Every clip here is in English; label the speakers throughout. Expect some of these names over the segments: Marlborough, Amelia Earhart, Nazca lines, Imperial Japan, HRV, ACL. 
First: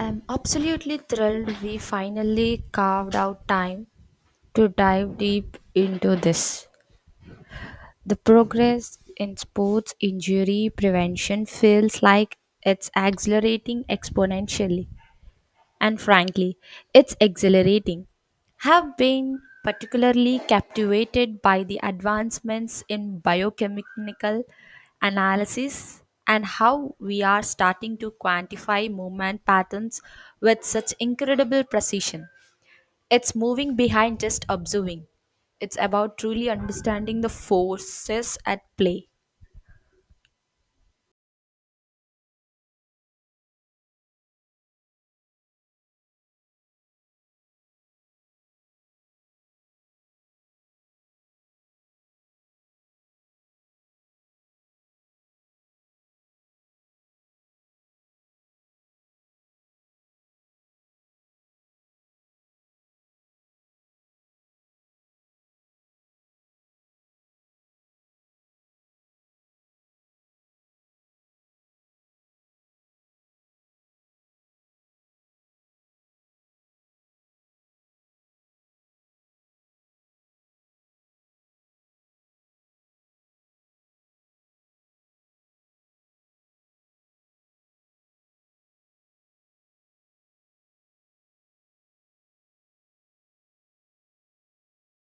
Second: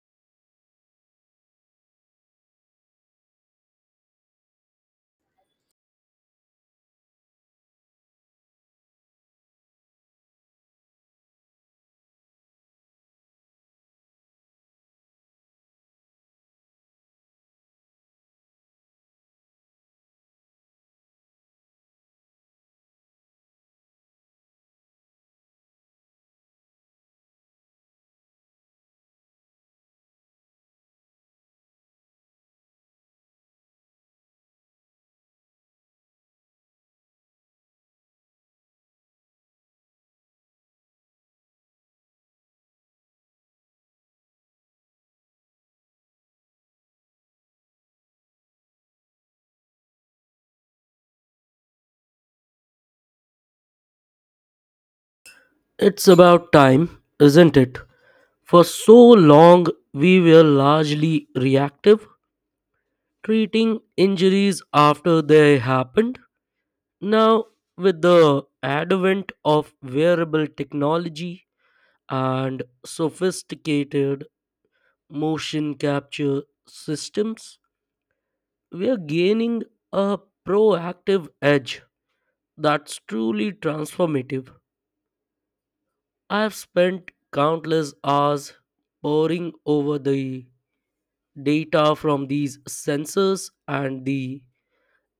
Speaker 1: I'm absolutely thrilled we finally carved out time to dive deep into this. The progress in sports injury prevention feels like it's accelerating exponentially and frankly, it's exhilarating. Have been particularly captivated by the advancements in biochemical analysis and how we are starting to quantify movement patterns with such incredible precision. It's moving behind just observing. It's about truly understanding the forces at play.
Speaker 2: It's about time, isn't it? For so long, we were largely reactive, treating injuries after they happened. Now, with the advent of wearable technology and sophisticated motion capture systems, we are gaining a proactive edge that's truly transformative. I've spent countless hours poring over the data from these sensors, and the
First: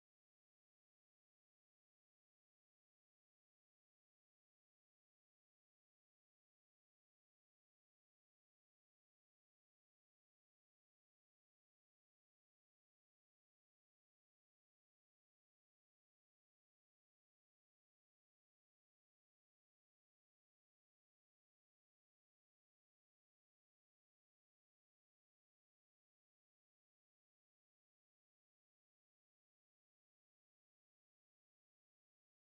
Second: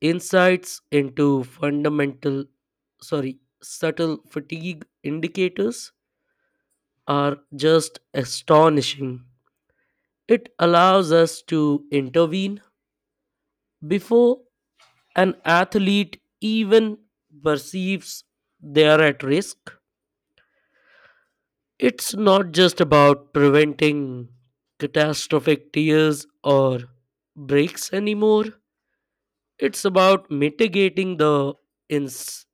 Speaker 2: insights into subtle fatigue indicators are just astonishing. It allows us to intervene before an athlete even perceives they are at risk. It's not just about preventing catastrophic tears or breaks anymore. It's about mitigating the ins-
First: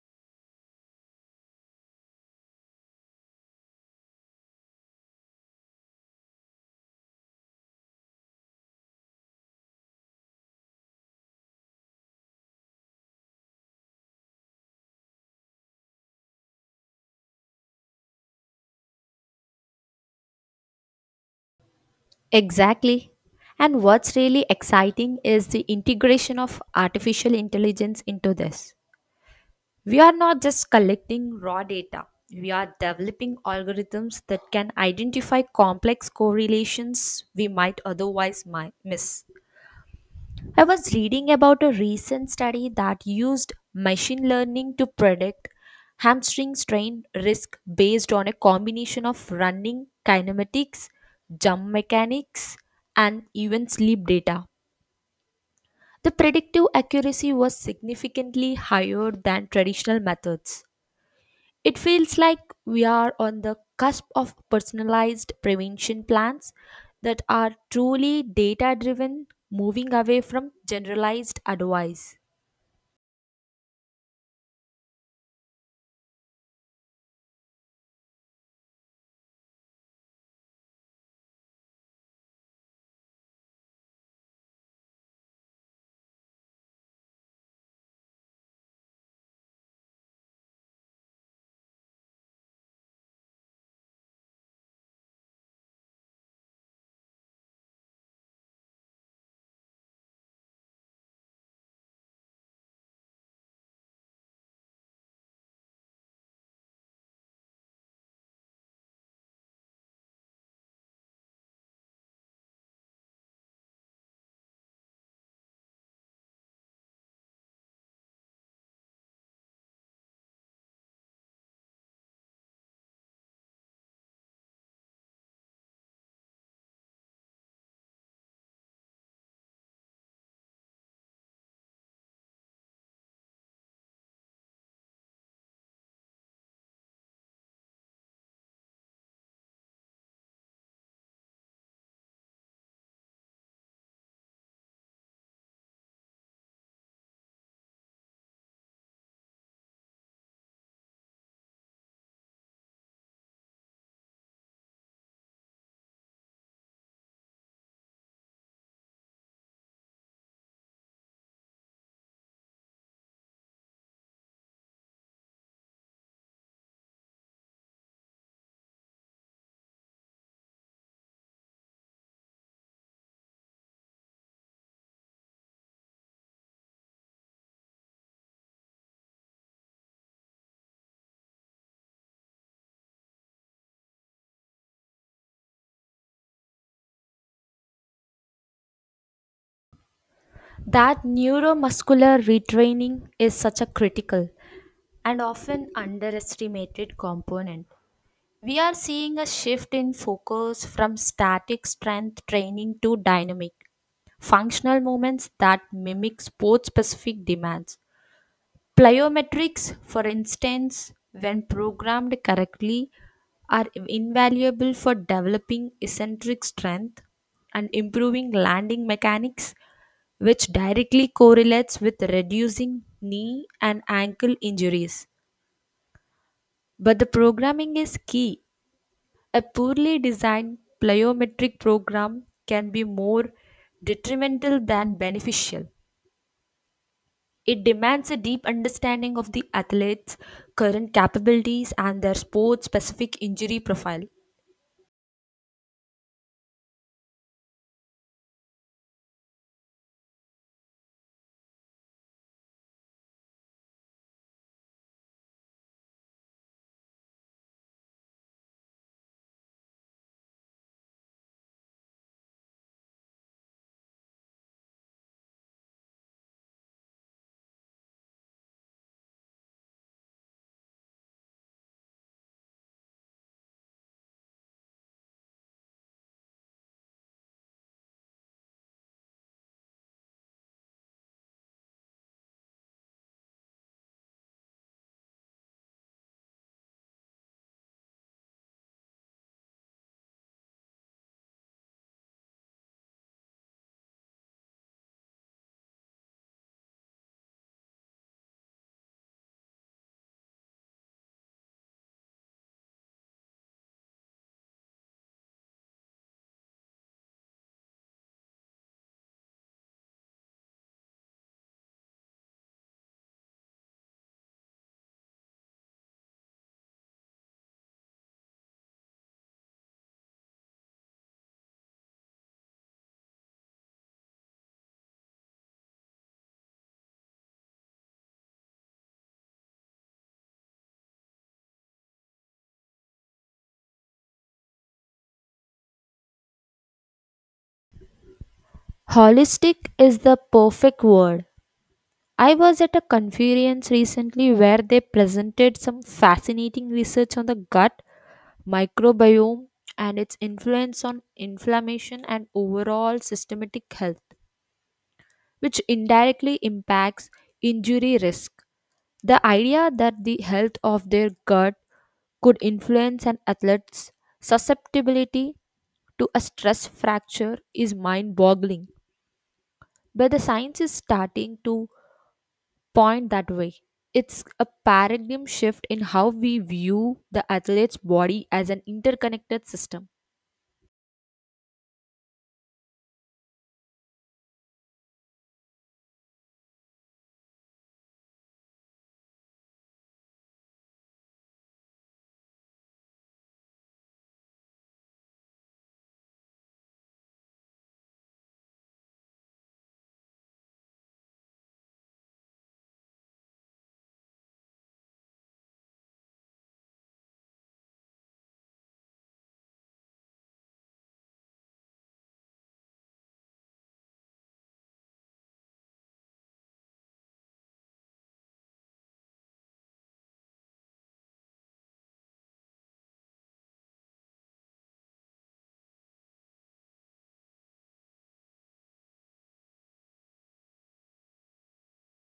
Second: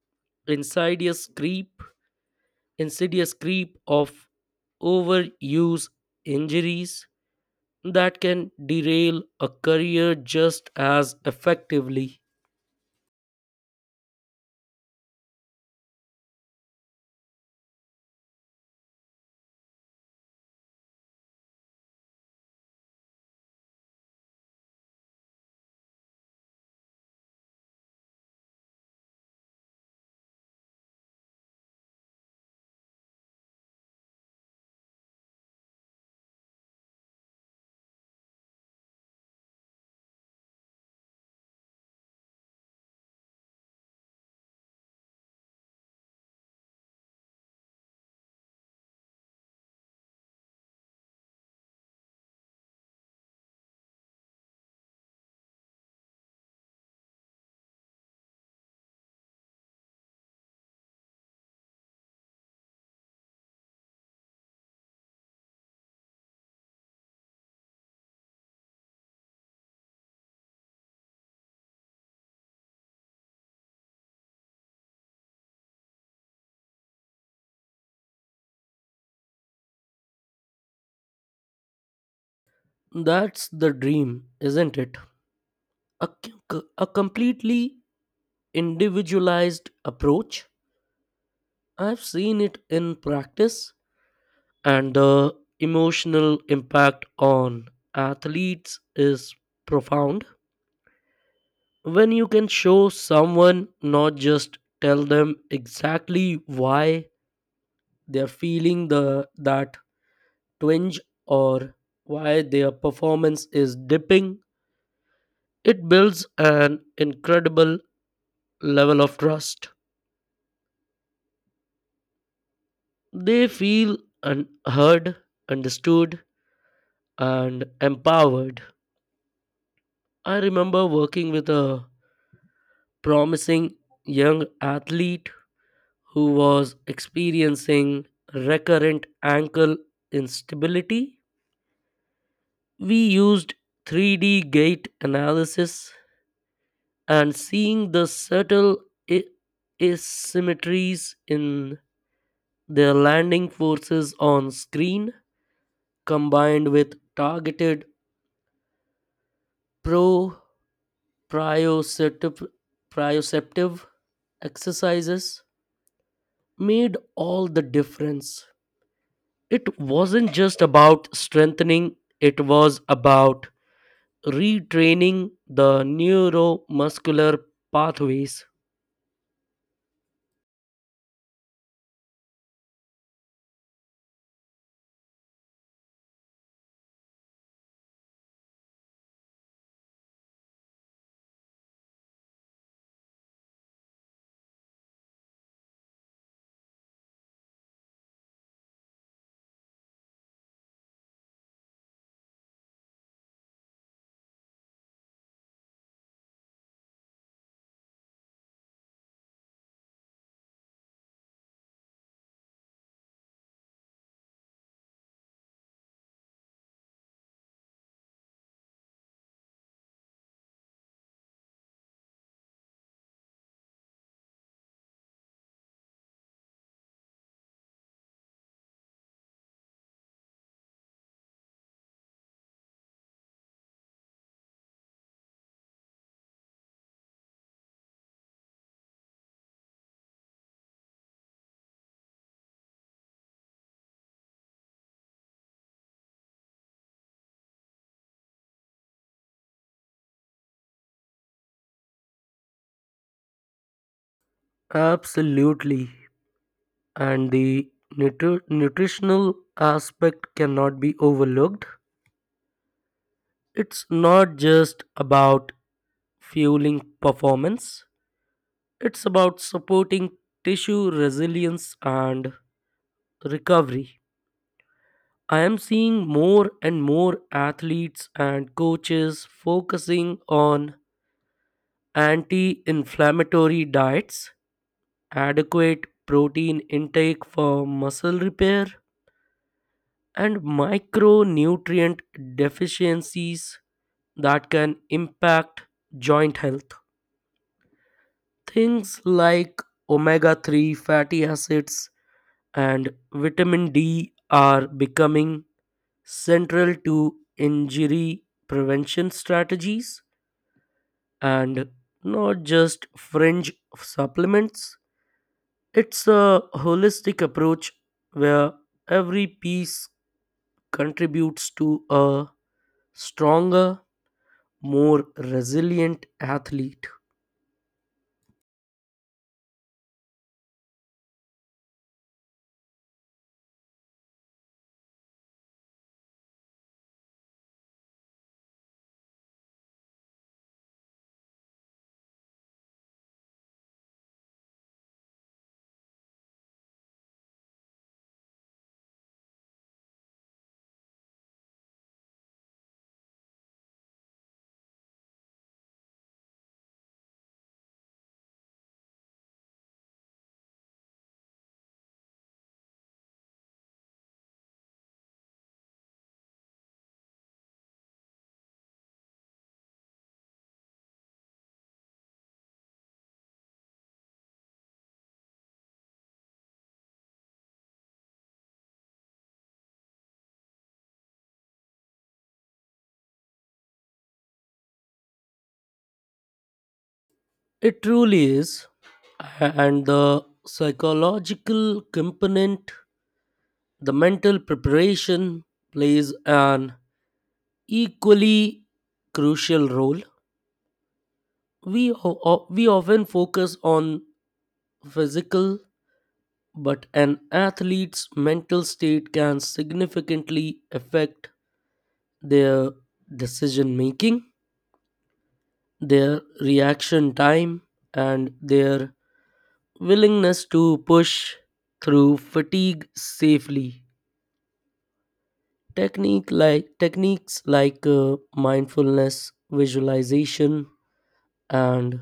Speaker 2: insidious creep, insidious creep of overuse injuries that can derail a career just as effectively.
Speaker 1: Exactly. And what's really exciting is the integration of artificial intelligence into this. We are not just collecting raw data, we are developing algorithms that can identify complex correlations we might otherwise miss. I was reading about a recent study that used machine learning to predict hamstring strain risk based on a combination of running kinematics, jump mechanics, and even sleep data. The predictive accuracy was significantly higher than traditional methods. It feels like we are on the cusp of personalized prevention plans that are truly data driven, moving away from generalized advice.
Speaker 2: That's the dream, isn't it? A, c- a completely individualized approach. I've seen it in practice, and the emotional impact on athletes is profound. When you can show someone, not just tell them, exactly why they're feeling the that twinge or why their performance is dipping, it builds an incredible level of trust. They feel heard, understood, and empowered. I remember working with a promising young athlete who was experiencing recurrent ankle instability. We used 3D gait analysis, and seeing the subtle i- asymmetries in their landing forces on screen, combined with targeted pro proprioceptive proprioceptive exercises, made all the difference. It wasn't just about strengthening, it was about retraining the neuromuscular pathways.
Speaker 1: That neuromuscular retraining is such a critical and often underestimated component. We are seeing a shift in focus from static strength training to dynamic, functional movements that mimic sport specific demands. Plyometrics, for instance, when programmed correctly, are invaluable for developing eccentric strength and improving landing mechanics, which directly correlates with reducing knee and ankle injuries. But the programming is key. A poorly designed plyometric program can be more detrimental than beneficial. It demands a deep understanding of the athlete's current capabilities and their sport specific injury profile.
Speaker 2: Absolutely. And the nutritional aspect cannot be overlooked. It's not just about fueling performance, it's about supporting tissue resilience and recovery. I am seeing more and more athletes and coaches focusing on anti inflammatory diets, adequate protein intake for muscle repair, and micronutrient deficiencies that can impact joint health. Things like omega 3 fatty acids and vitamin D are becoming central to injury prevention strategies, and not just fringe supplements. It's a holistic approach where every piece contributes to a stronger, more resilient athlete.
Speaker 1: Holistic is the perfect word. I was at a conference recently where they presented some fascinating research on the gut microbiome and its influence on inflammation and overall systematic health, which indirectly impacts injury risk. The idea that the health of their gut could influence an athlete's susceptibility to a stress fracture is mind boggling. But the science is starting to point that way. It's a paradigm shift in how we view the athlete's body as an interconnected system.
Speaker 2: It truly is. And the psychological component, the mental preparation, plays an equally crucial role. We often focus on physical, but an athlete's mental state can significantly affect their decision making, their reaction time, and their willingness to push through fatigue safely. Techniques like mindfulness, visualization, and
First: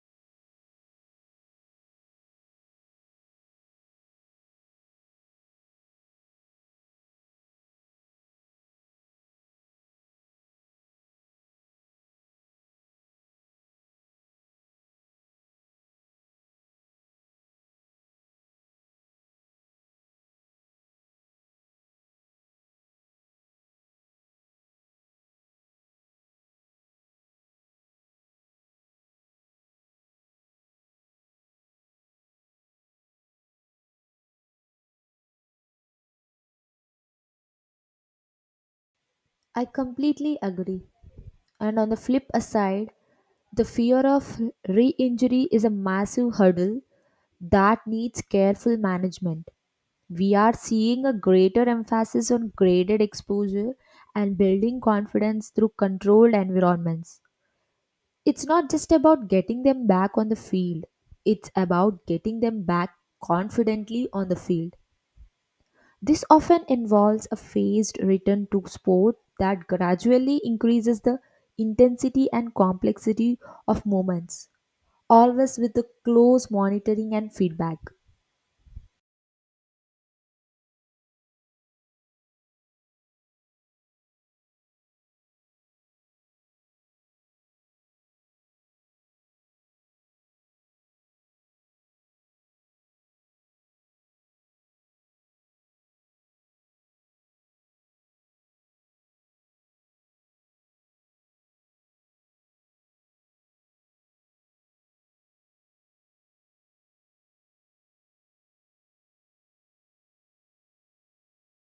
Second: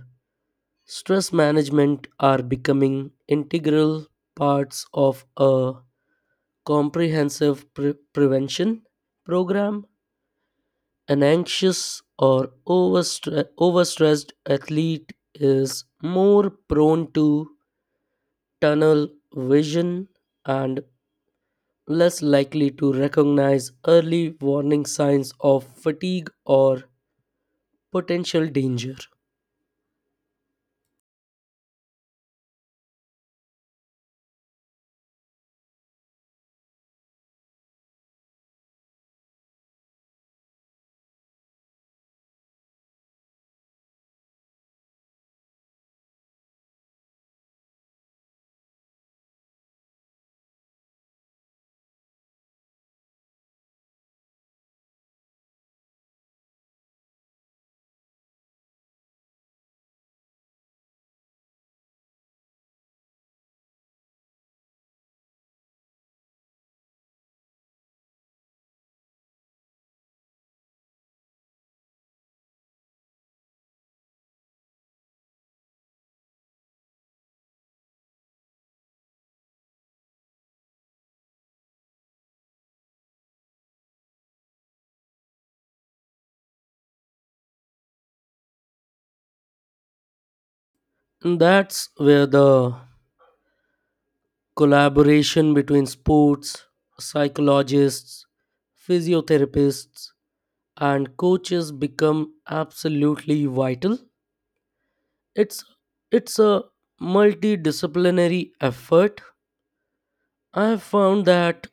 Speaker 2: stress management are becoming integral parts of a comprehensive prevention program. An anxious or overstressed athlete is more prone to tunnel vision and less likely to recognize early warning signs of fatigue or potential danger.
Speaker 1: I completely agree. And on the flip aside, the fear of re injury is a massive hurdle that needs careful management. We are seeing a greater emphasis on graded exposure and building confidence through controlled environments. It's not just about getting them back on the field, it's about getting them back confidently on the field. This often involves a phased return to sport that gradually increases the intensity and complexity of moments, always with the close monitoring and feedback.
Speaker 2: That's where the collaboration between sports psychologists, physiotherapists, and coaches become absolutely vital. It's it's a multidisciplinary effort. I have found that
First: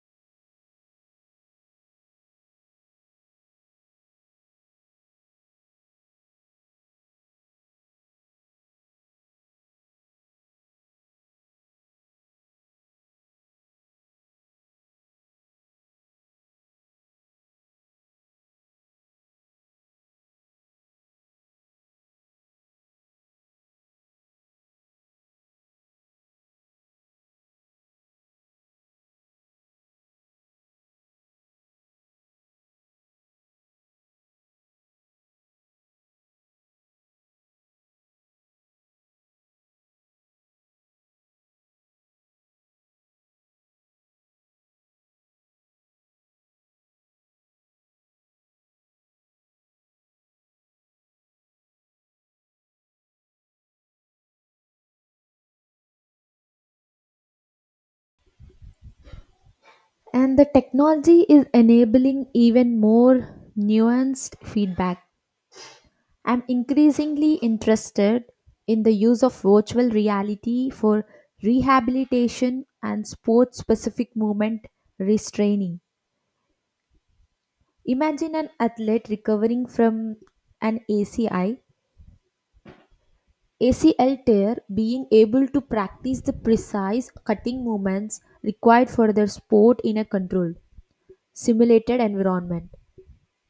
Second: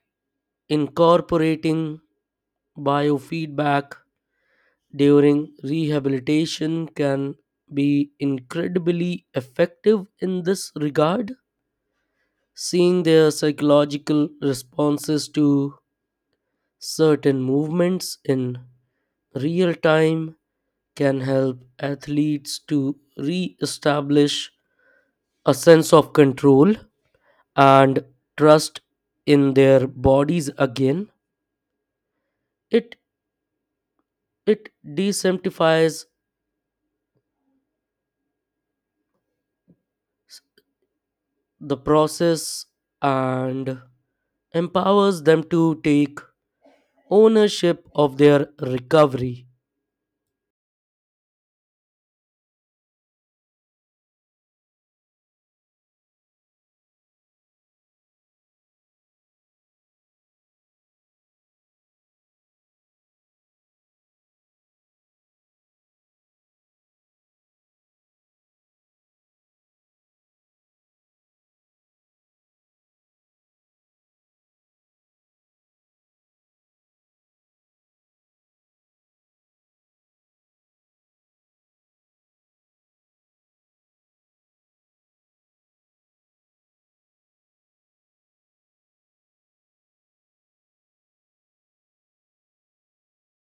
Speaker 2: incorporating biofeedback during rehabilitation can be incredibly effective in this regard. Seeing their psychological responses to certain movements in real time can help athletes to re establish a sense of control and trust in their bodies again. It, it desensitizes the process and empowers them to take ownership of their recovery.
Speaker 1: And the technology is enabling even more nuanced feedback. I'm increasingly interested in the use of virtual reality for rehabilitation and sport specific movement restraining. Imagine an athlete recovering from an ACL tear being able to practice the precise cutting movements required for their sport in a controlled, simulated environment.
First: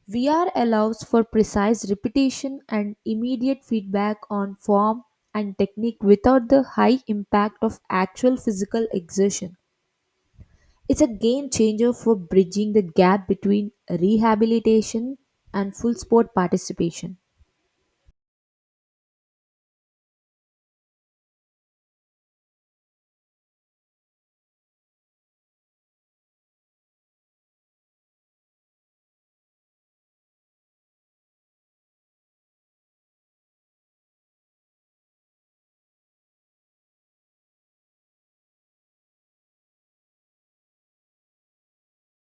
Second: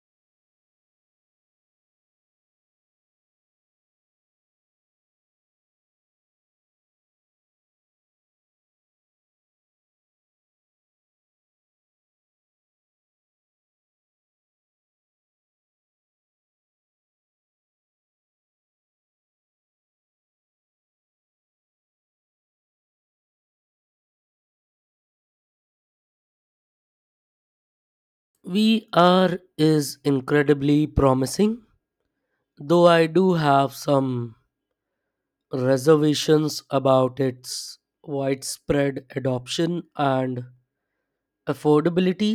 Speaker 1: VR allows for precise repetition and immediate feedback on form and technique without the high impact of actual physical exertion. It's a game changer for bridging the gap between rehabilitation and full sport participation.
Speaker 2: VR is incredibly promising, though I do have some reservations about its widespread adoption and affordability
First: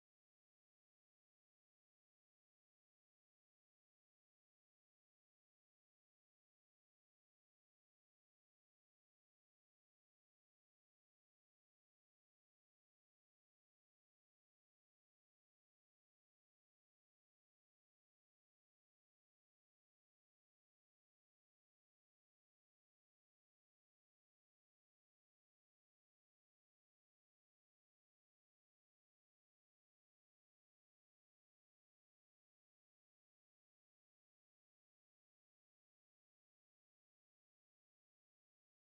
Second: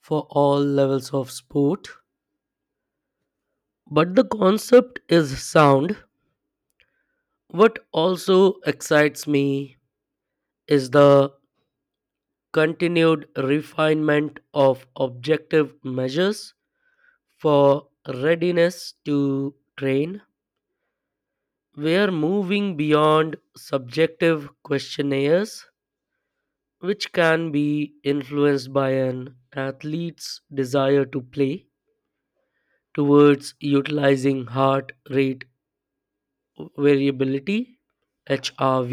Speaker 2: for all levels of sport. But the concept is sound. What also excites me is the continued refinement of objective measures for readiness to train. We are moving beyond subjective questionnaires, which can be influenced by an athlete's desire to play, towards utilizing heart rate variability, HRV,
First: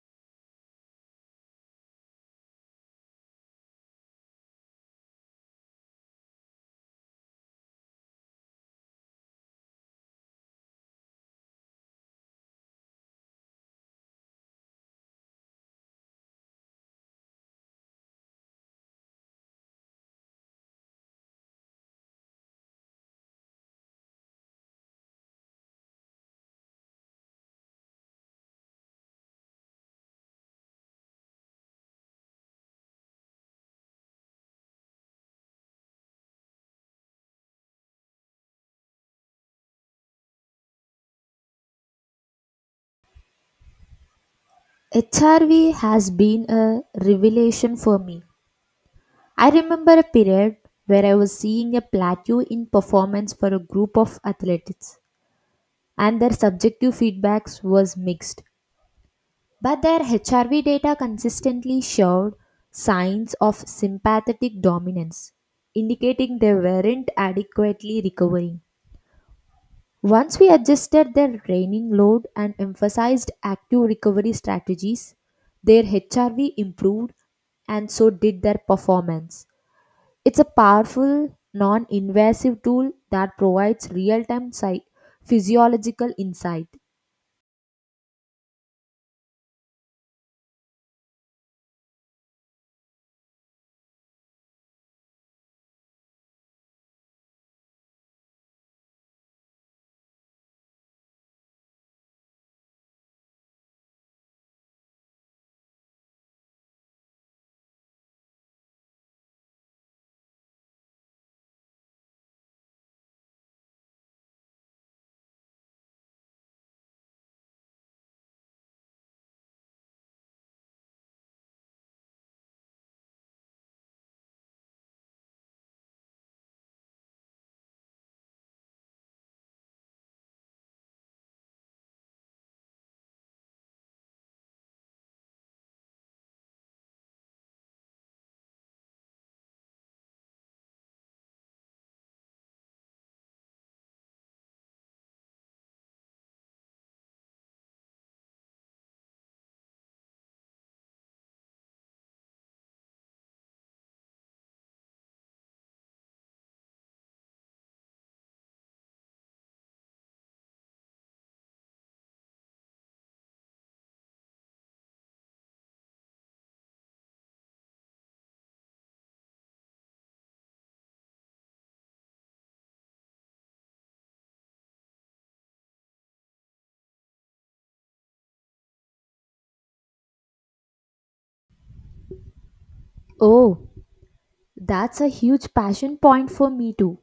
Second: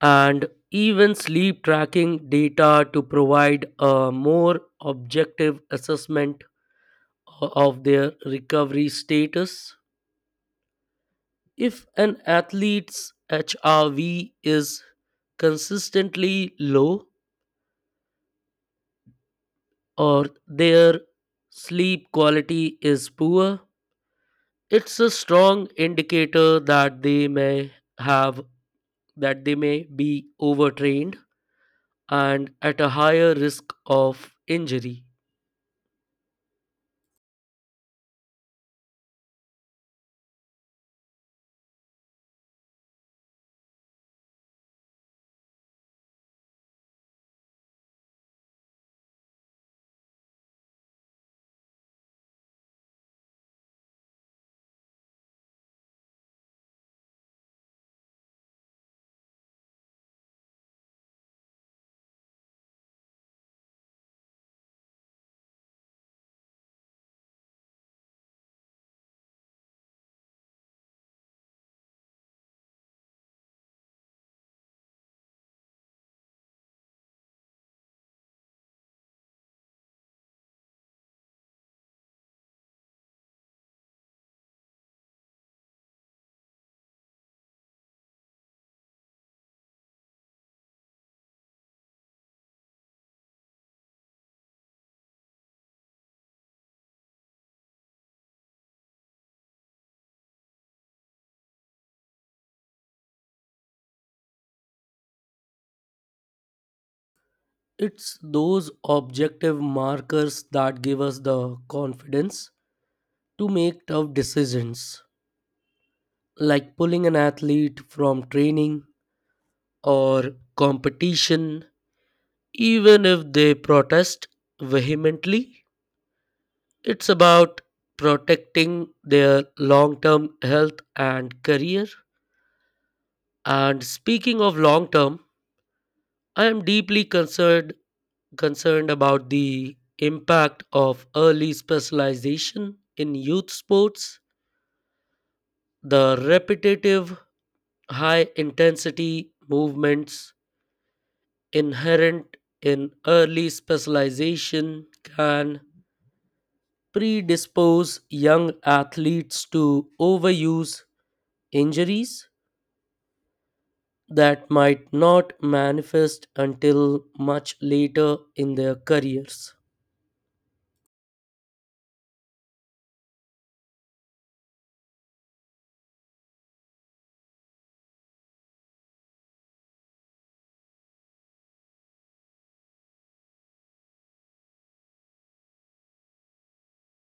Speaker 2: and even sleep tracking data to provide a more objective assessment of their recovery status. If an athlete's HRV is consistently low or their sleep quality is poor, it's a strong indicator that they may have that they may be overtrained and at a higher risk of injury.
Speaker 1: HRV has been a revelation for me. I remember a period where I was seeing a plateau in performance for a group of athletes, and their subjective feedbacks was mixed. But their HRV data consistently showed signs of sympathetic dominance, indicating they weren't adequately recovering. Once we adjusted their training load and emphasized active recovery strategies, their HRV improved and so did their performance. It's a powerful, non invasive tool that provides real time physiological insight.
Speaker 2: It's those objective markers that give us the confidence to make tough decisions, like pulling an athlete from training or competition, even if they protest vehemently. It's about protecting their long term health and career. And speaking of long term, I am deeply concerned concerned about the impact of early specialization in youth sports. The repetitive high intensity movements inherent in early specialization can predispose young athletes to overuse injuries that might not manifest until much later in their careers.
Speaker 1: Oh, that's a huge passion point for me too.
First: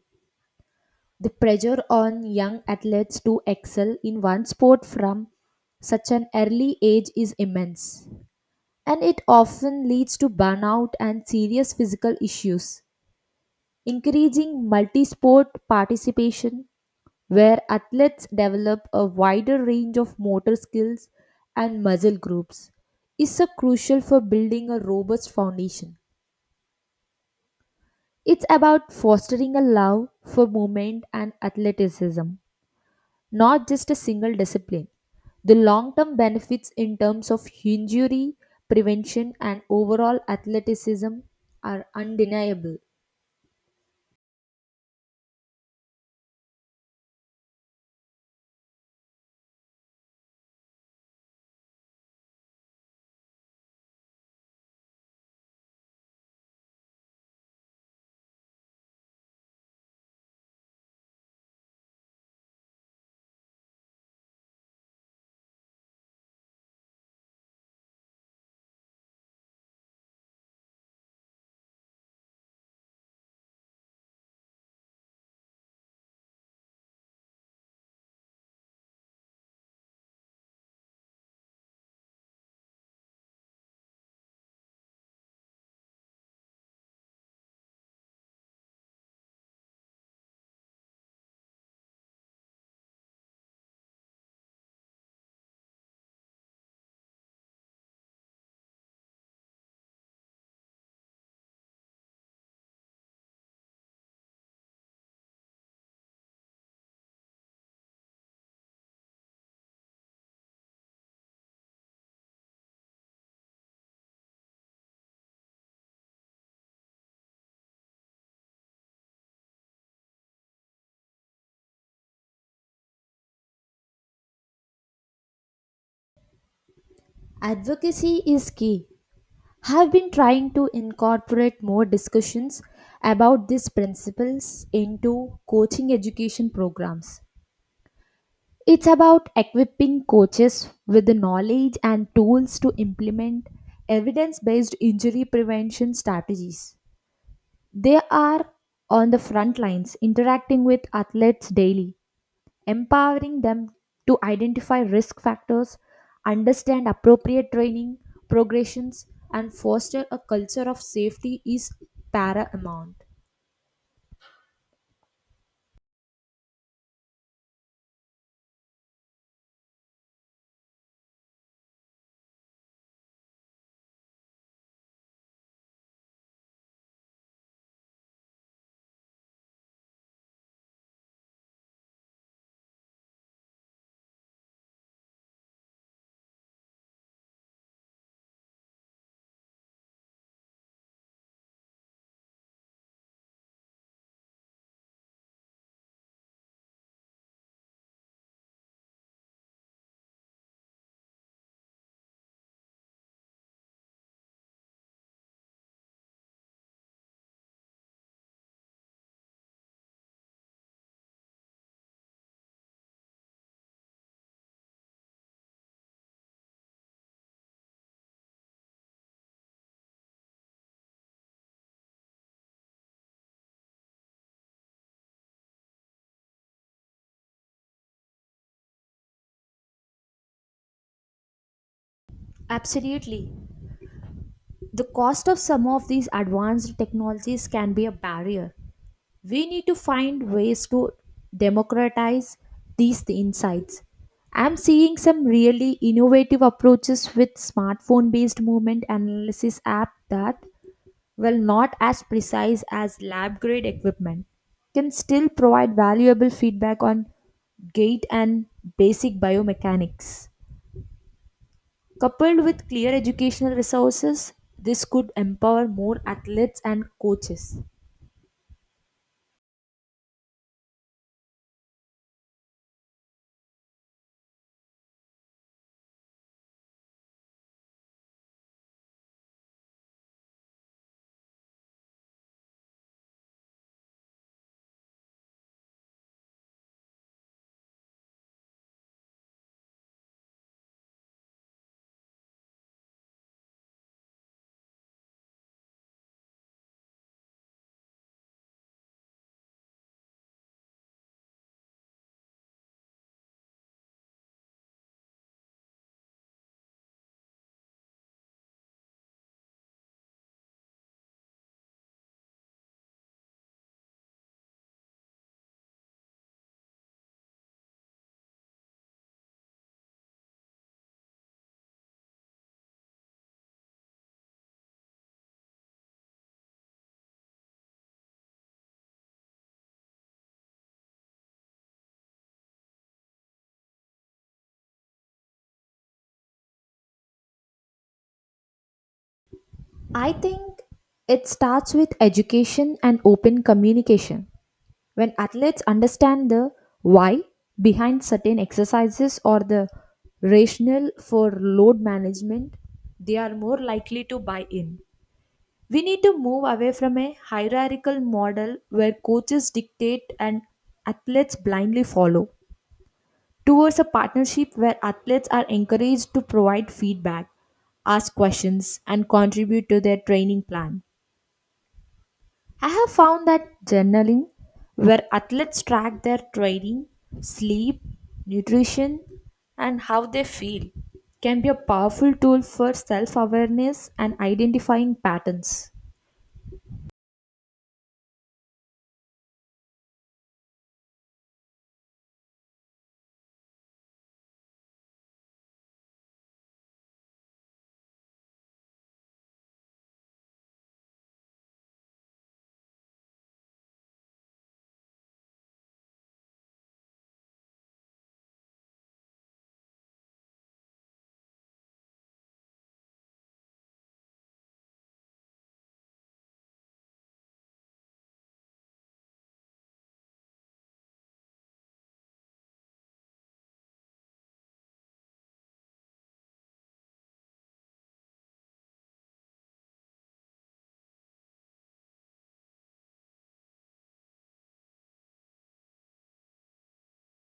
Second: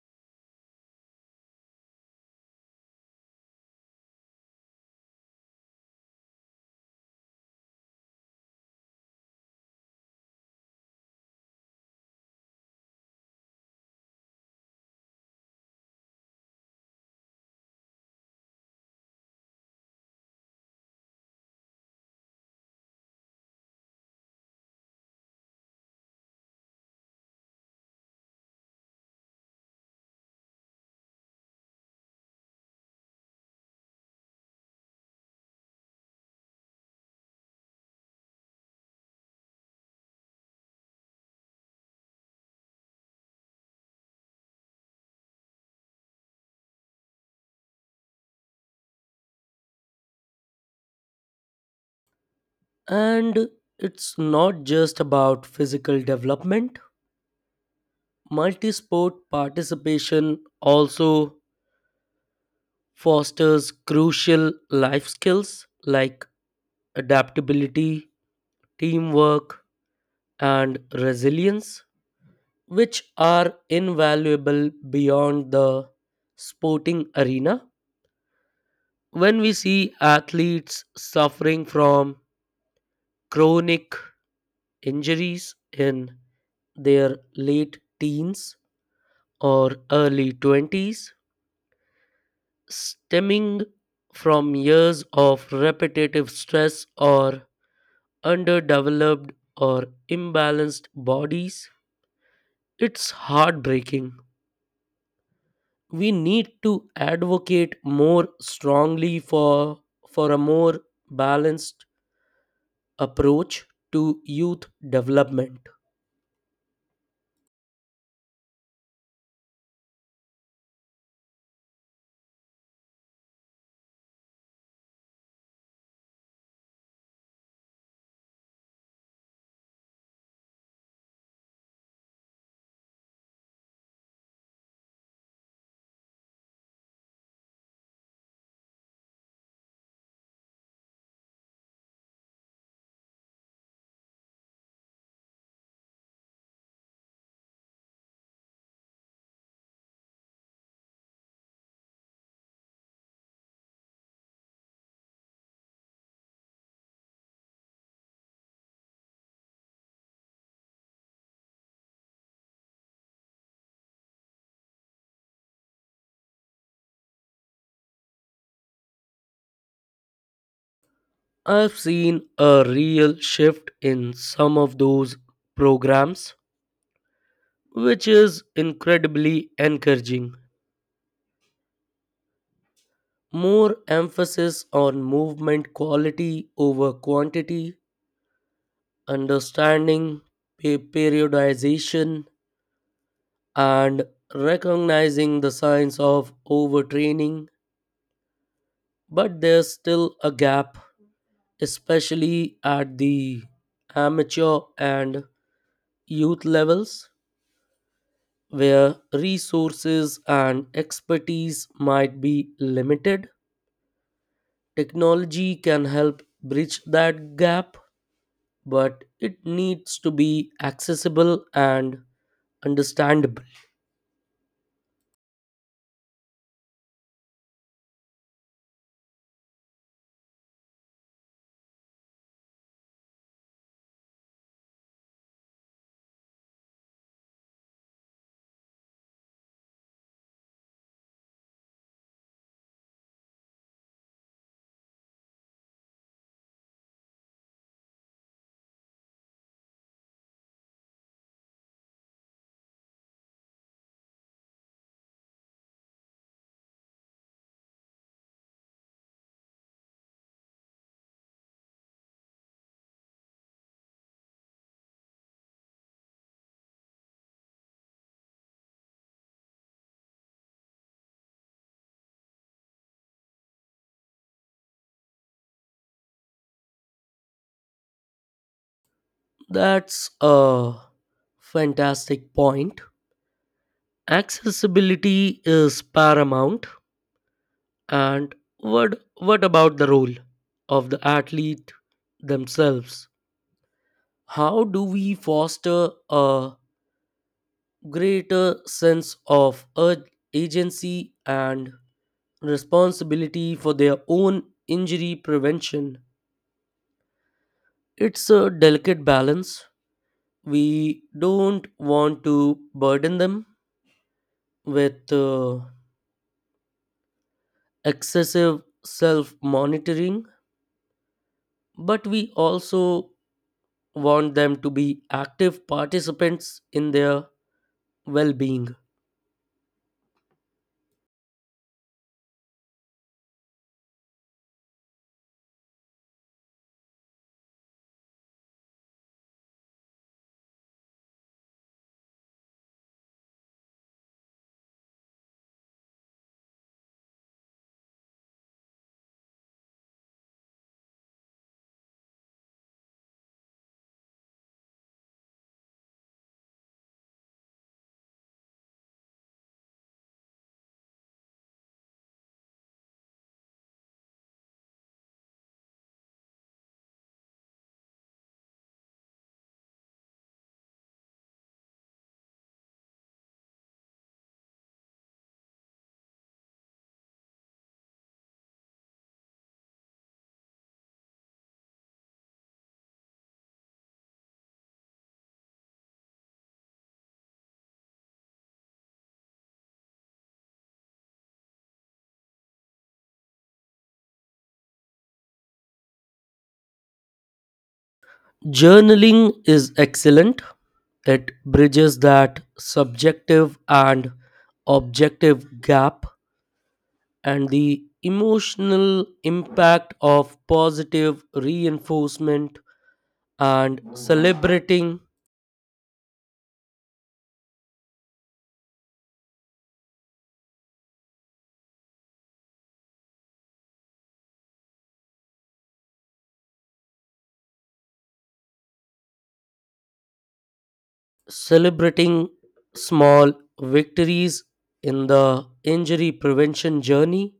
Speaker 1: The pressure on young athletes to excel in one sport from such an early age is immense, and it often leads to burnout and serious physical issues. Encouraging multi sport participation, where athletes develop a wider range of motor skills and muscle groups, is so crucial for building a robust foundation. It's about fostering a love for movement and athleticism not just a single discipline. The long term benefits in terms of injury prevention and overall athleticism are undeniable.
Speaker 2: And it's not just about physical development, multisport participation also fosters crucial life skills like adaptability, teamwork, and resilience, which are invaluable beyond the sporting arena. When we see athletes suffering from chronic injuries in their late teens or early 20s, stemming from years of repetitive stress or underdeveloped or imbalanced bodies. It's heartbreaking. We need to advocate more strongly for a more balanced approach to youth development.
Speaker 1: Advocacy is key. Have been trying to incorporate more discussions about these principles into coaching education programs. It's about equipping coaches with the knowledge and tools to implement evidence based injury prevention strategies. They are on the front lines interacting with athletes daily, empowering them to identify risk factors, understand appropriate training, progressions, and foster a culture of safety is paramount.
Speaker 2: I've seen a real shift in some of those programs, which is incredibly encouraging. More emphasis on movement quality over quantity, understanding periodization and recognizing the signs of overtraining, but there's still a gap, especially at the amateur and youth levels, where resources and expertise might be limited. Technology can help bridge that gap, but it needs to be accessible and understandable.
Speaker 1: Absolutely. The cost of some of these advanced technologies can be a barrier. We need to find ways to democratize these insights. I'm seeing some really innovative approaches with smartphone based movement analysis app that, while not as precise as lab grade equipment, can still provide valuable feedback on gait and basic biomechanics. Coupled with clear educational resources, this could empower more athletes and coaches.
Speaker 2: That's a fantastic point. Accessibility is paramount. And what about the role of the athlete themselves? How do we foster a greater sense of agency and responsibility for their own injury prevention? It's a delicate balance. We don't want to burden them with excessive self monitoring, but we also want them to be active participants in their well being.
Speaker 1: I think it starts with education and open communication. When athletes understand the why behind certain exercises or the rationale for load management, they are more likely to buy in. We need to move away from a hierarchical model where coaches dictate and athletes blindly follow towards a partnership where athletes are encouraged to provide feedback, ask questions, and contribute to their training plan. I have found that journaling, where athletes track their training, sleep, nutrition, and how they feel, can be a powerful tool for self awareness and identifying patterns.
Speaker 2: Journaling is excellent. It bridges that subjective and objective gap, and the emotional impact of positive reinforcement and celebrating small victories in the injury prevention journey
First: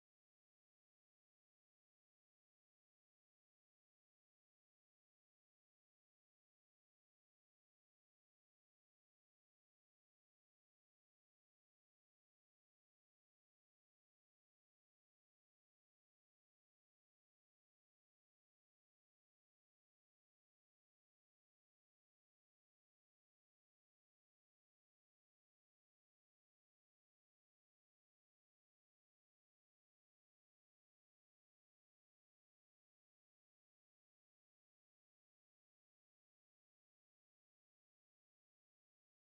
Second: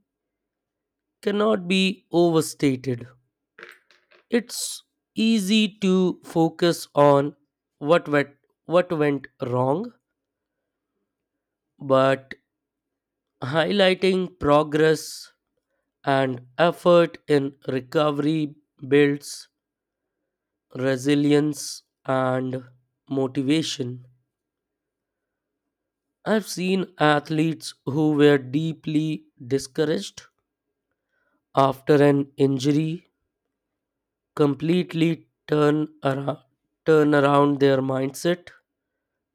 Speaker 2: cannot be overstated. It's easy to focus on what went, what went wrong, but highlighting progress and effort in recovery builds resilience and motivation. I've seen athletes who were deeply discouraged after an injury completely turn around their mindset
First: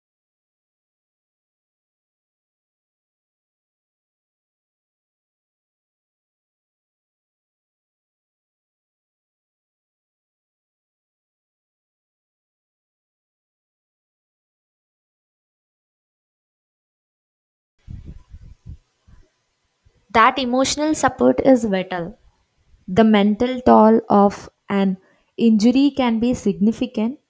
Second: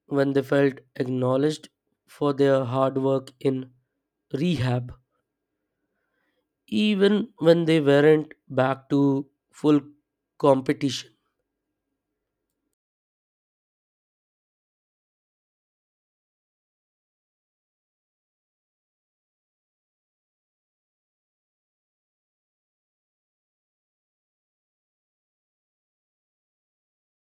Speaker 2: when they felt acknowledged for their hard work in rehab, even when they weren't back to full competition.
Speaker 1: That emotional support is vital. The mental toll of an injury can be significant,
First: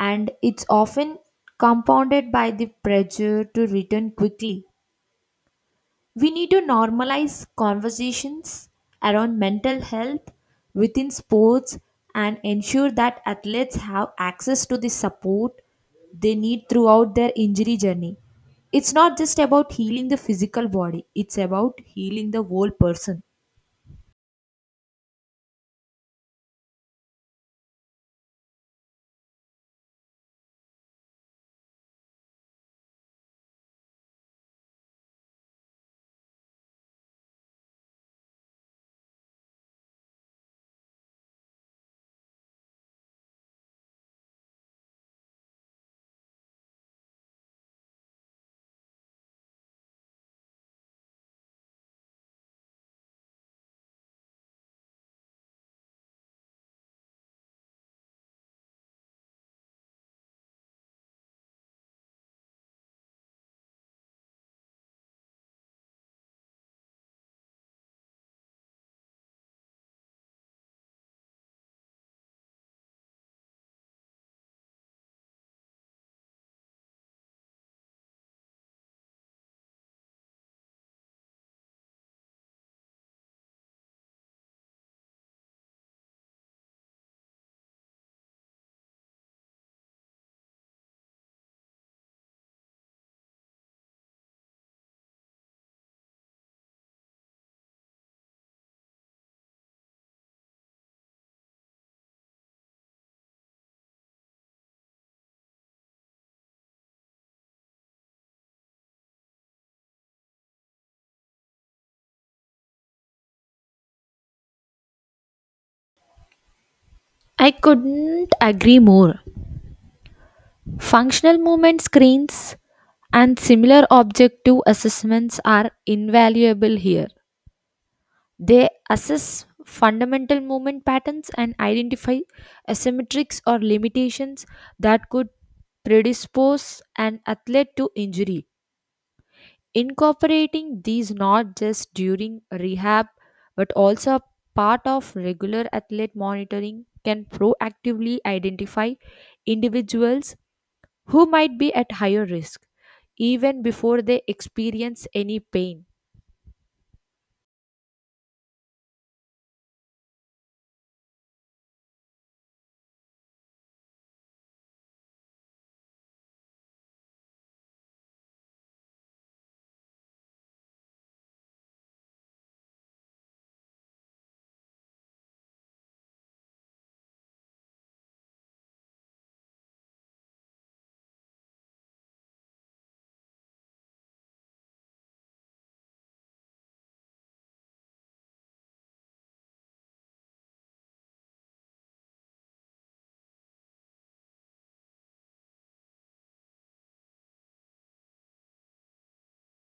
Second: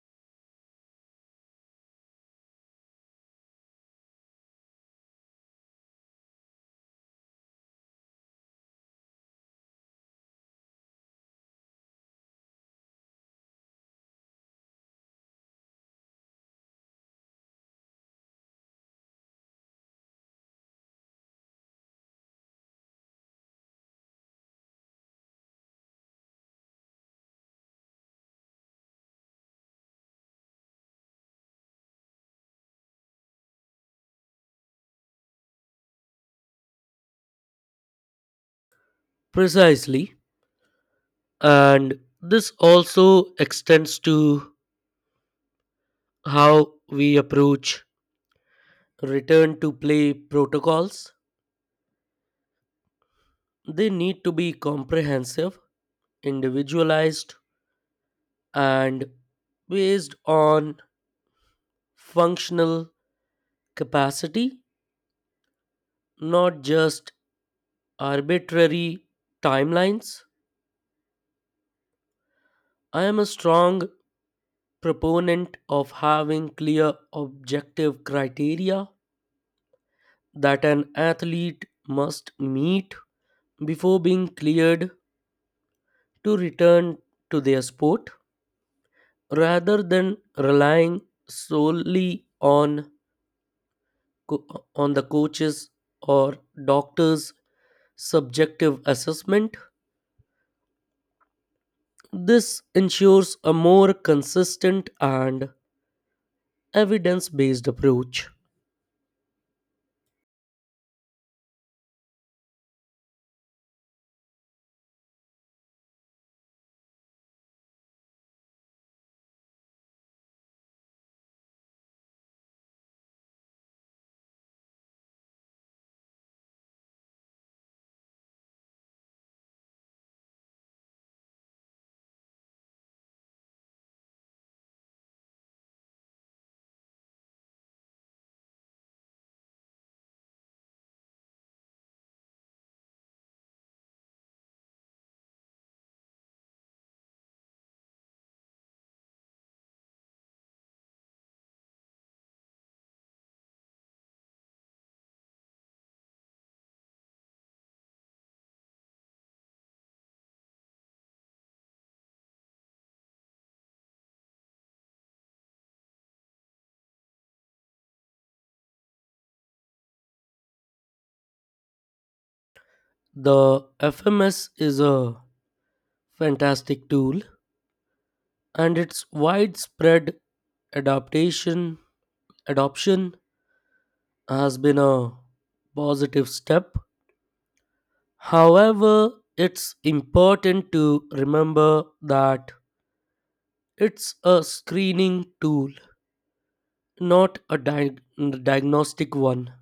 Speaker 1: and it's often compounded by the pressure to return quickly. We need to normalize conversations around mental health within sports and ensure that athletes have access to the support they need throughout their injury journey. It's not just about healing the physical body, it's about healing the whole person.
Speaker 2: Precisely. And this also extends to how we approach return to play protocols. They need to be comprehensive, individualized, and based on functional capacity, not just arbitrary timelines. I am a strong proponent of having clear objective criteria that an athlete must meet before being cleared to return to their sport, rather than relying solely on on the coaches or doctors subjective assessment. This ensures a more consistent and evidence based approach.
Speaker 1: I couldn't agree more. Functional movement screens and similar objective assessments are invaluable here. They assess fundamental movement patterns and identify asymmetrics or limitations that could predispose an athlete to injury. Incorporating these not just during rehab but also part of regular athlete monitoring can proactively identify individuals who might be at higher risk even before they experience any pain.
Speaker 2: The FMS is a fantastic tool, and its widespread adaptation adoption has been a positive step. However, it's important to remember that it's a screening tool, not a diagnostic one.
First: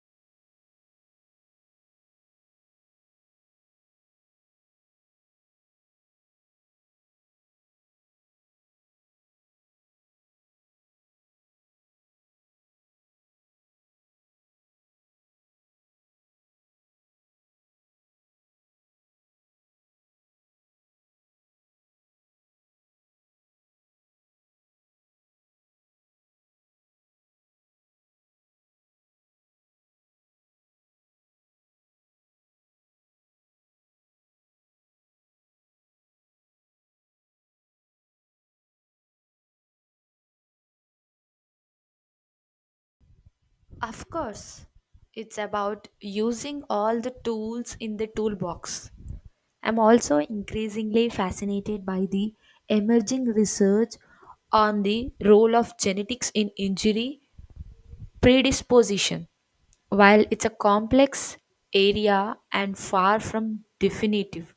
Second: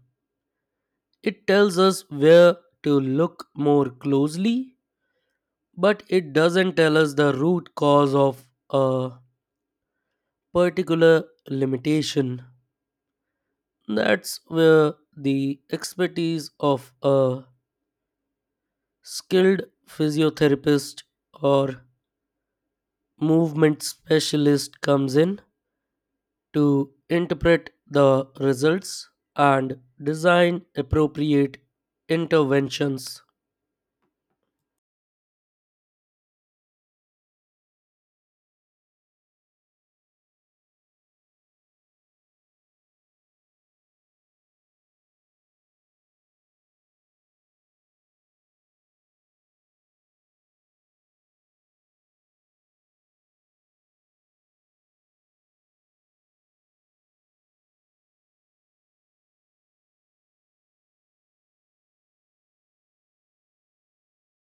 Speaker 2: It tells us where to look more closely, but it doesn't tell us the root cause of a particular limitation. That's where the expertise of a skilled physiotherapist or movement specialist comes in, to interpret the results and design appropriate interventions.
Speaker 1: Of course, it's about using all the tools in the toolbox. I'm also increasingly fascinated by the emerging research on the role of genetics in injury predisposition. While it's a complex area and far from definitive,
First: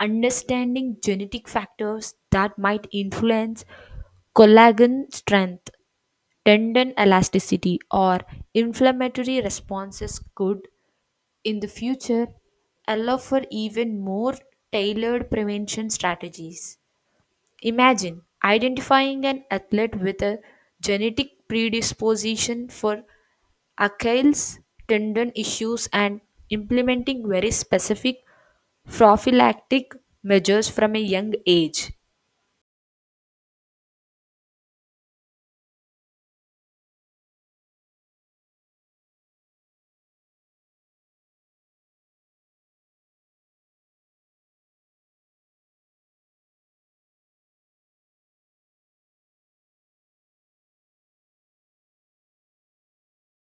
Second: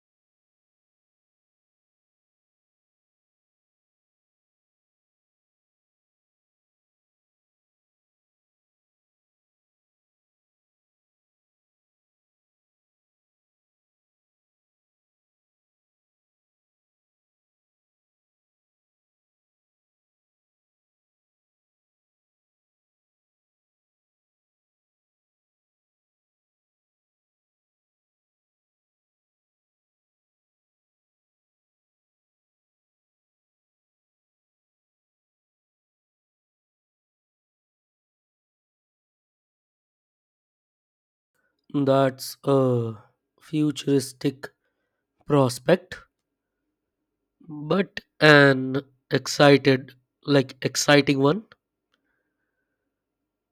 Speaker 1: understanding genetic factors that might influence collagen strength tendon elasticity or inflammatory responses could, in the future, allow for even more tailored prevention strategies. Imagine identifying an athlete with a genetic predisposition for Achilles tendon issues and implementing very specific prophylactic measures from a young age.
Speaker 2: That's a futuristic prospect, but an excited, like exciting one.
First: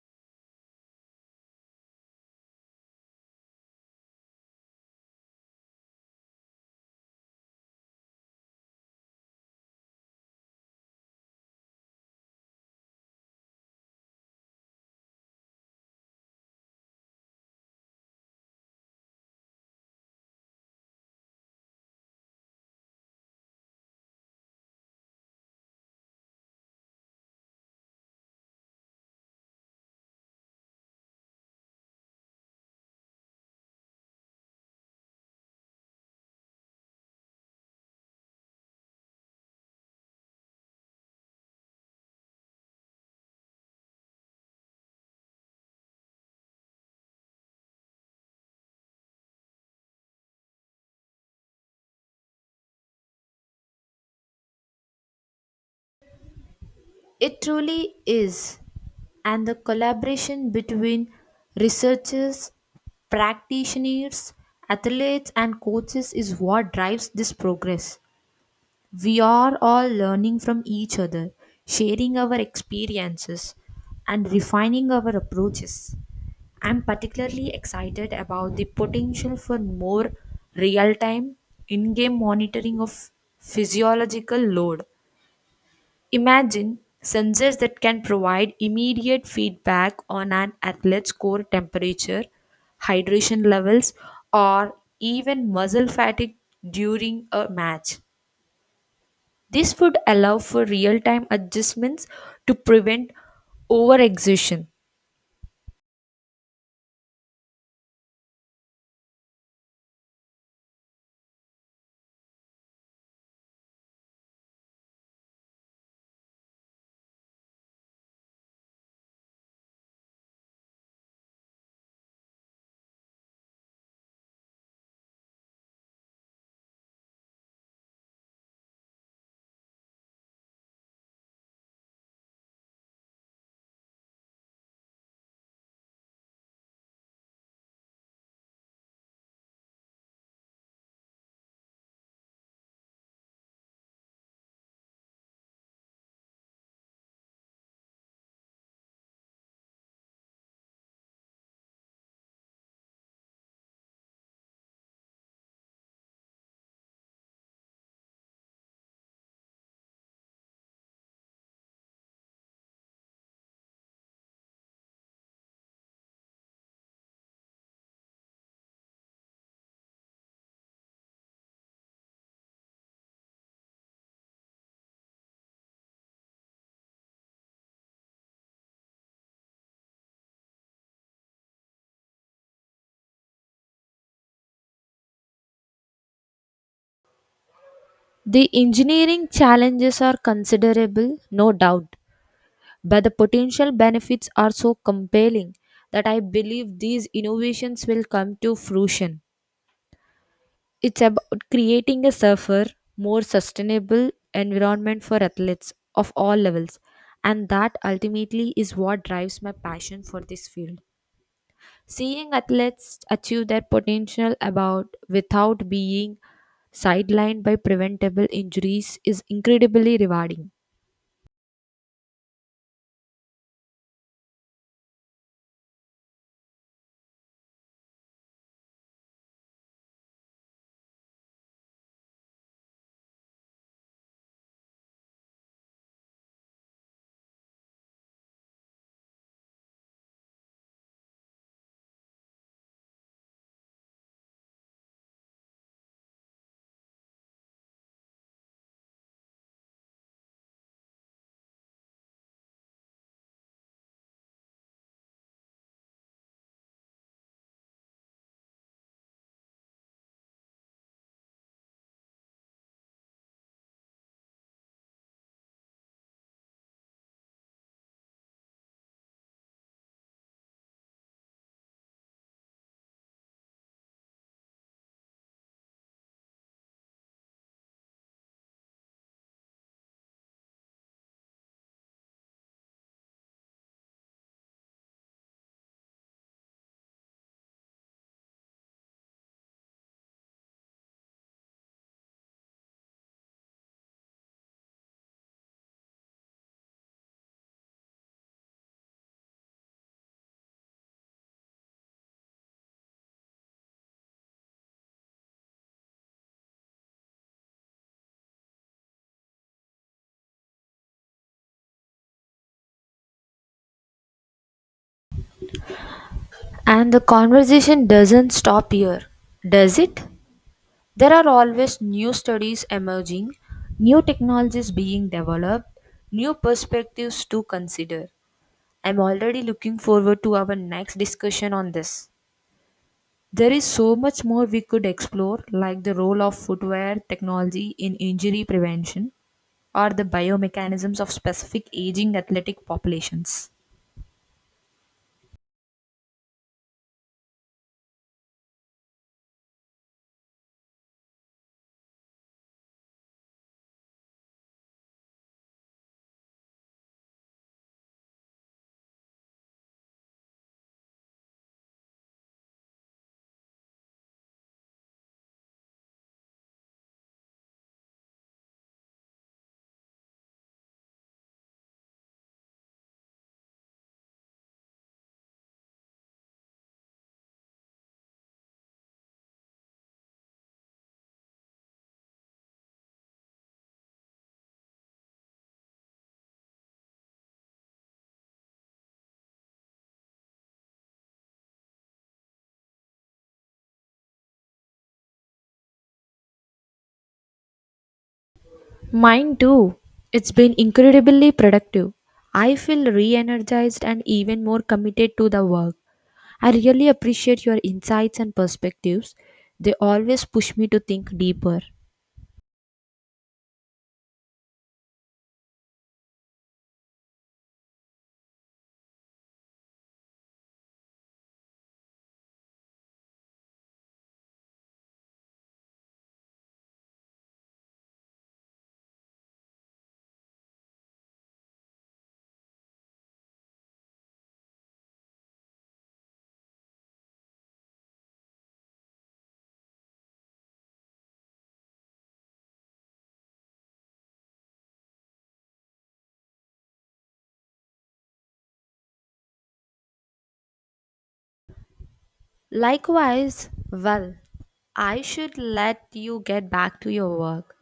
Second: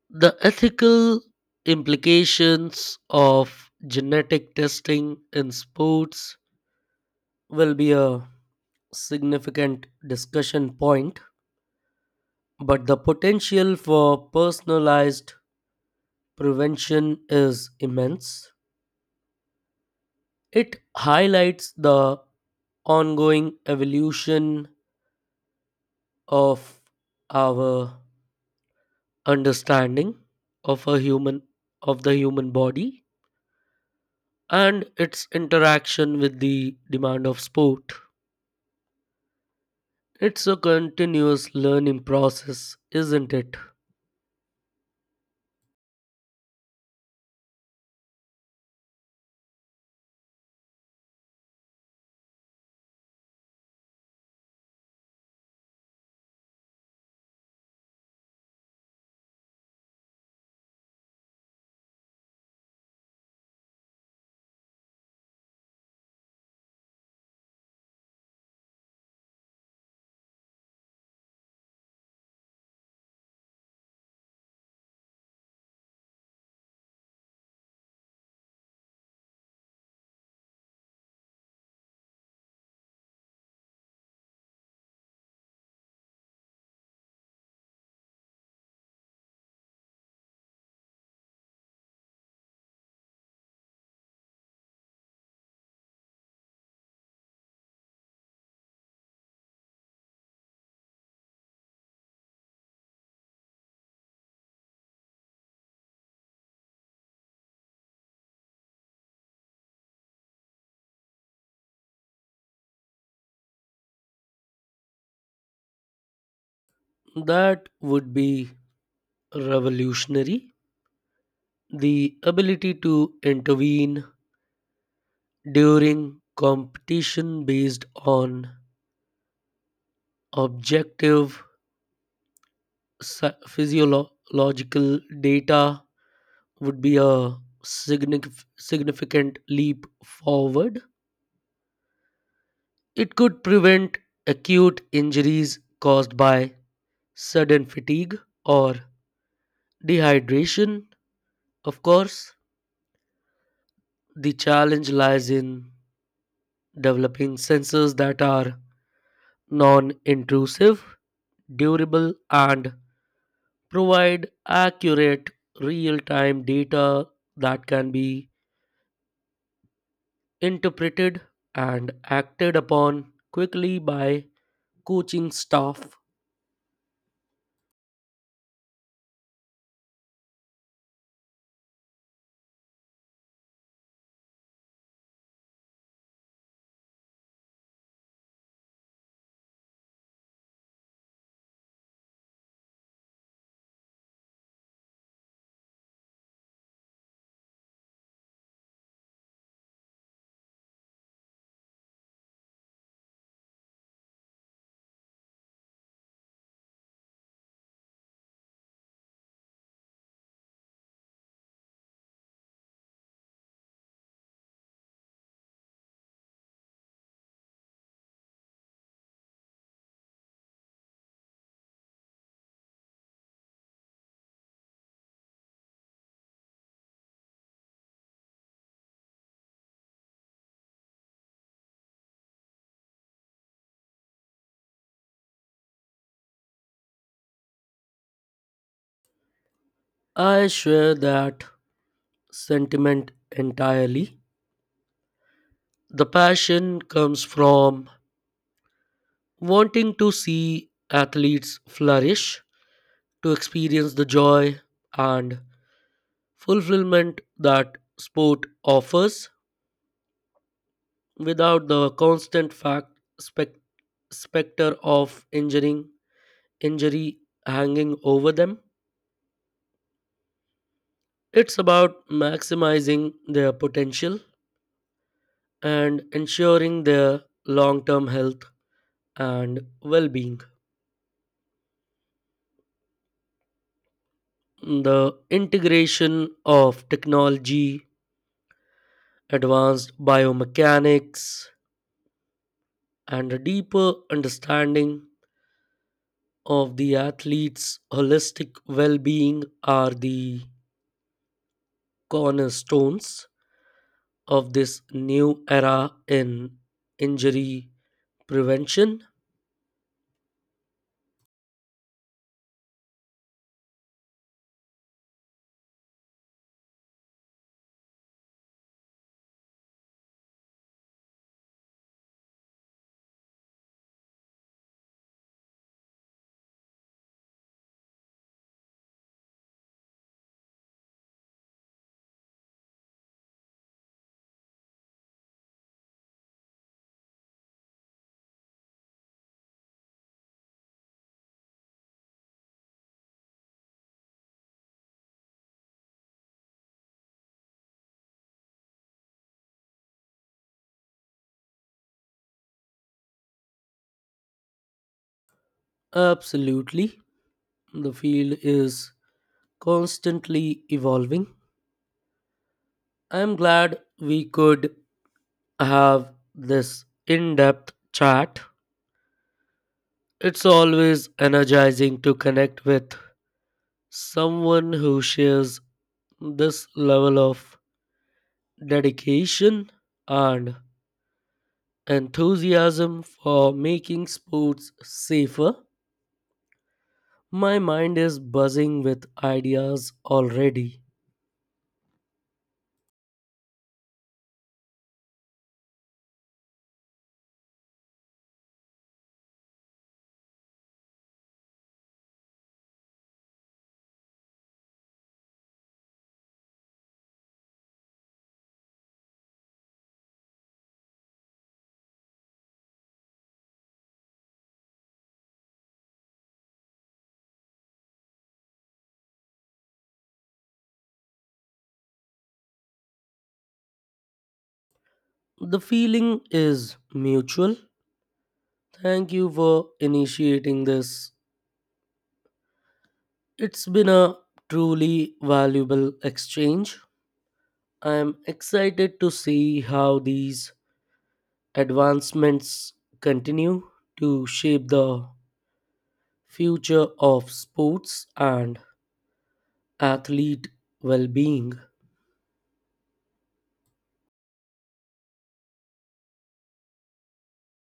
Speaker 2: The ethical implications of genetic testing in sports will be a significant discussion point, but the potential for personalized prevention is immense. It highlights the ongoing evolution of our understanding of a human of the human body and its interaction with the demand of sport. It's a continuous learning process, isn't it?
Speaker 1: It truly is. And the collaboration between researchers, practitioners, athletes, and coaches is what drives this progress. We are all learning from each other, sharing our experiences, and refining our approaches. I'm particularly excited about the potential for more real time in game monitoring of physiological load. Imagine sensors that can provide immediate feedback on an athlete's core temperature, hydration levels, or even muscle fatigue during a match. This would allow for real time adjustments to prevent overexertion.
Speaker 2: That would be revolutionary. The ability to intervene during competition based on objective physiological data would be a significant leap forward. It could prevent acute injuries caused by sudden fatigue or dehydration. Of course, the challenge lies in developing sensors that are non intrusive, durable, and provide accurate real time data that can be interpreted and acted upon quickly by coaching staff.
Speaker 1: The engineering challenges are considerable, no doubt, but the potential benefits are so compelling that I believe these innovations will come to fruition. It's about creating a safer, more sustainable environment for athletes of all levels. And that ultimately is what drives my passion for this field. Seeing athletes achieve their potential about without being sidelined by preventable injuries is incredibly rewarding.
Speaker 2: I share that sentiment entirely. The passion comes from wanting to see athletes flourish, to experience the joy and fulfillment that sport offers without the constant spec- specter of injuring injury hanging over them. It's about maximizing their potential and ensuring their long term health and well being. The integration of technology, advanced biomechanics, and a deeper understanding of the athlete's holistic well being are the cornerstones of this new era in injury prevention.
Speaker 1: And the conversation doesn't stop here, does it? There are always new studies emerging, new technologies being developed, new perspectives to consider. I'm already looking forward to our next discussion on this. There is so much more we could explore, like the role of footwear technology in injury prevention or the biomechanisms of specific aging athletic populations.
Speaker 2: Absolutely. The field is constantly evolving. I'm glad we could have this in depth chat. It's always energizing to connect with someone who shares this level of dedication and enthusiasm for making sports safer. My mind is buzzing with ideas already.
Speaker 1: Mine too. It's been incredibly productive. I feel re energized and even more committed to the work. I really appreciate your insights and perspectives. They always push me to think deeper.
Speaker 2: The feeling is mutual. Thank you for initiating this. It's been a truly valuable exchange. I am excited to see how these advancements continue to shape the future of sports and athlete well being.
Speaker 1: Likewise, well, I should let you get back to your work.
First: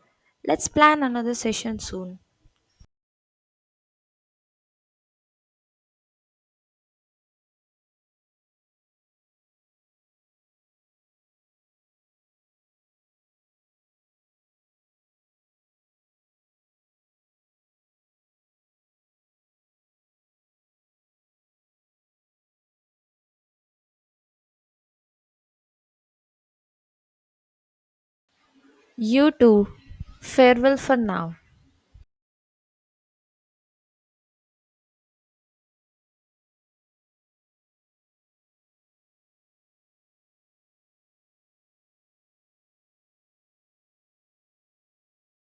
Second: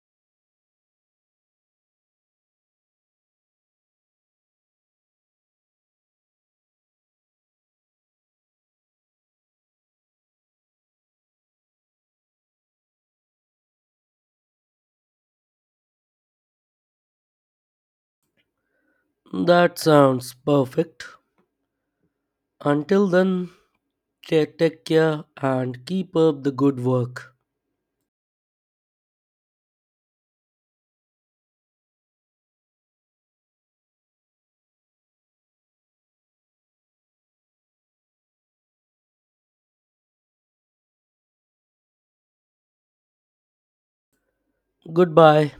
Speaker 1: Let's plan another session soon.
Speaker 2: That sounds perfect. Until then, take care and keep up the good work.
Speaker 1: You too. Farewell for now.
Speaker 2: Goodbye.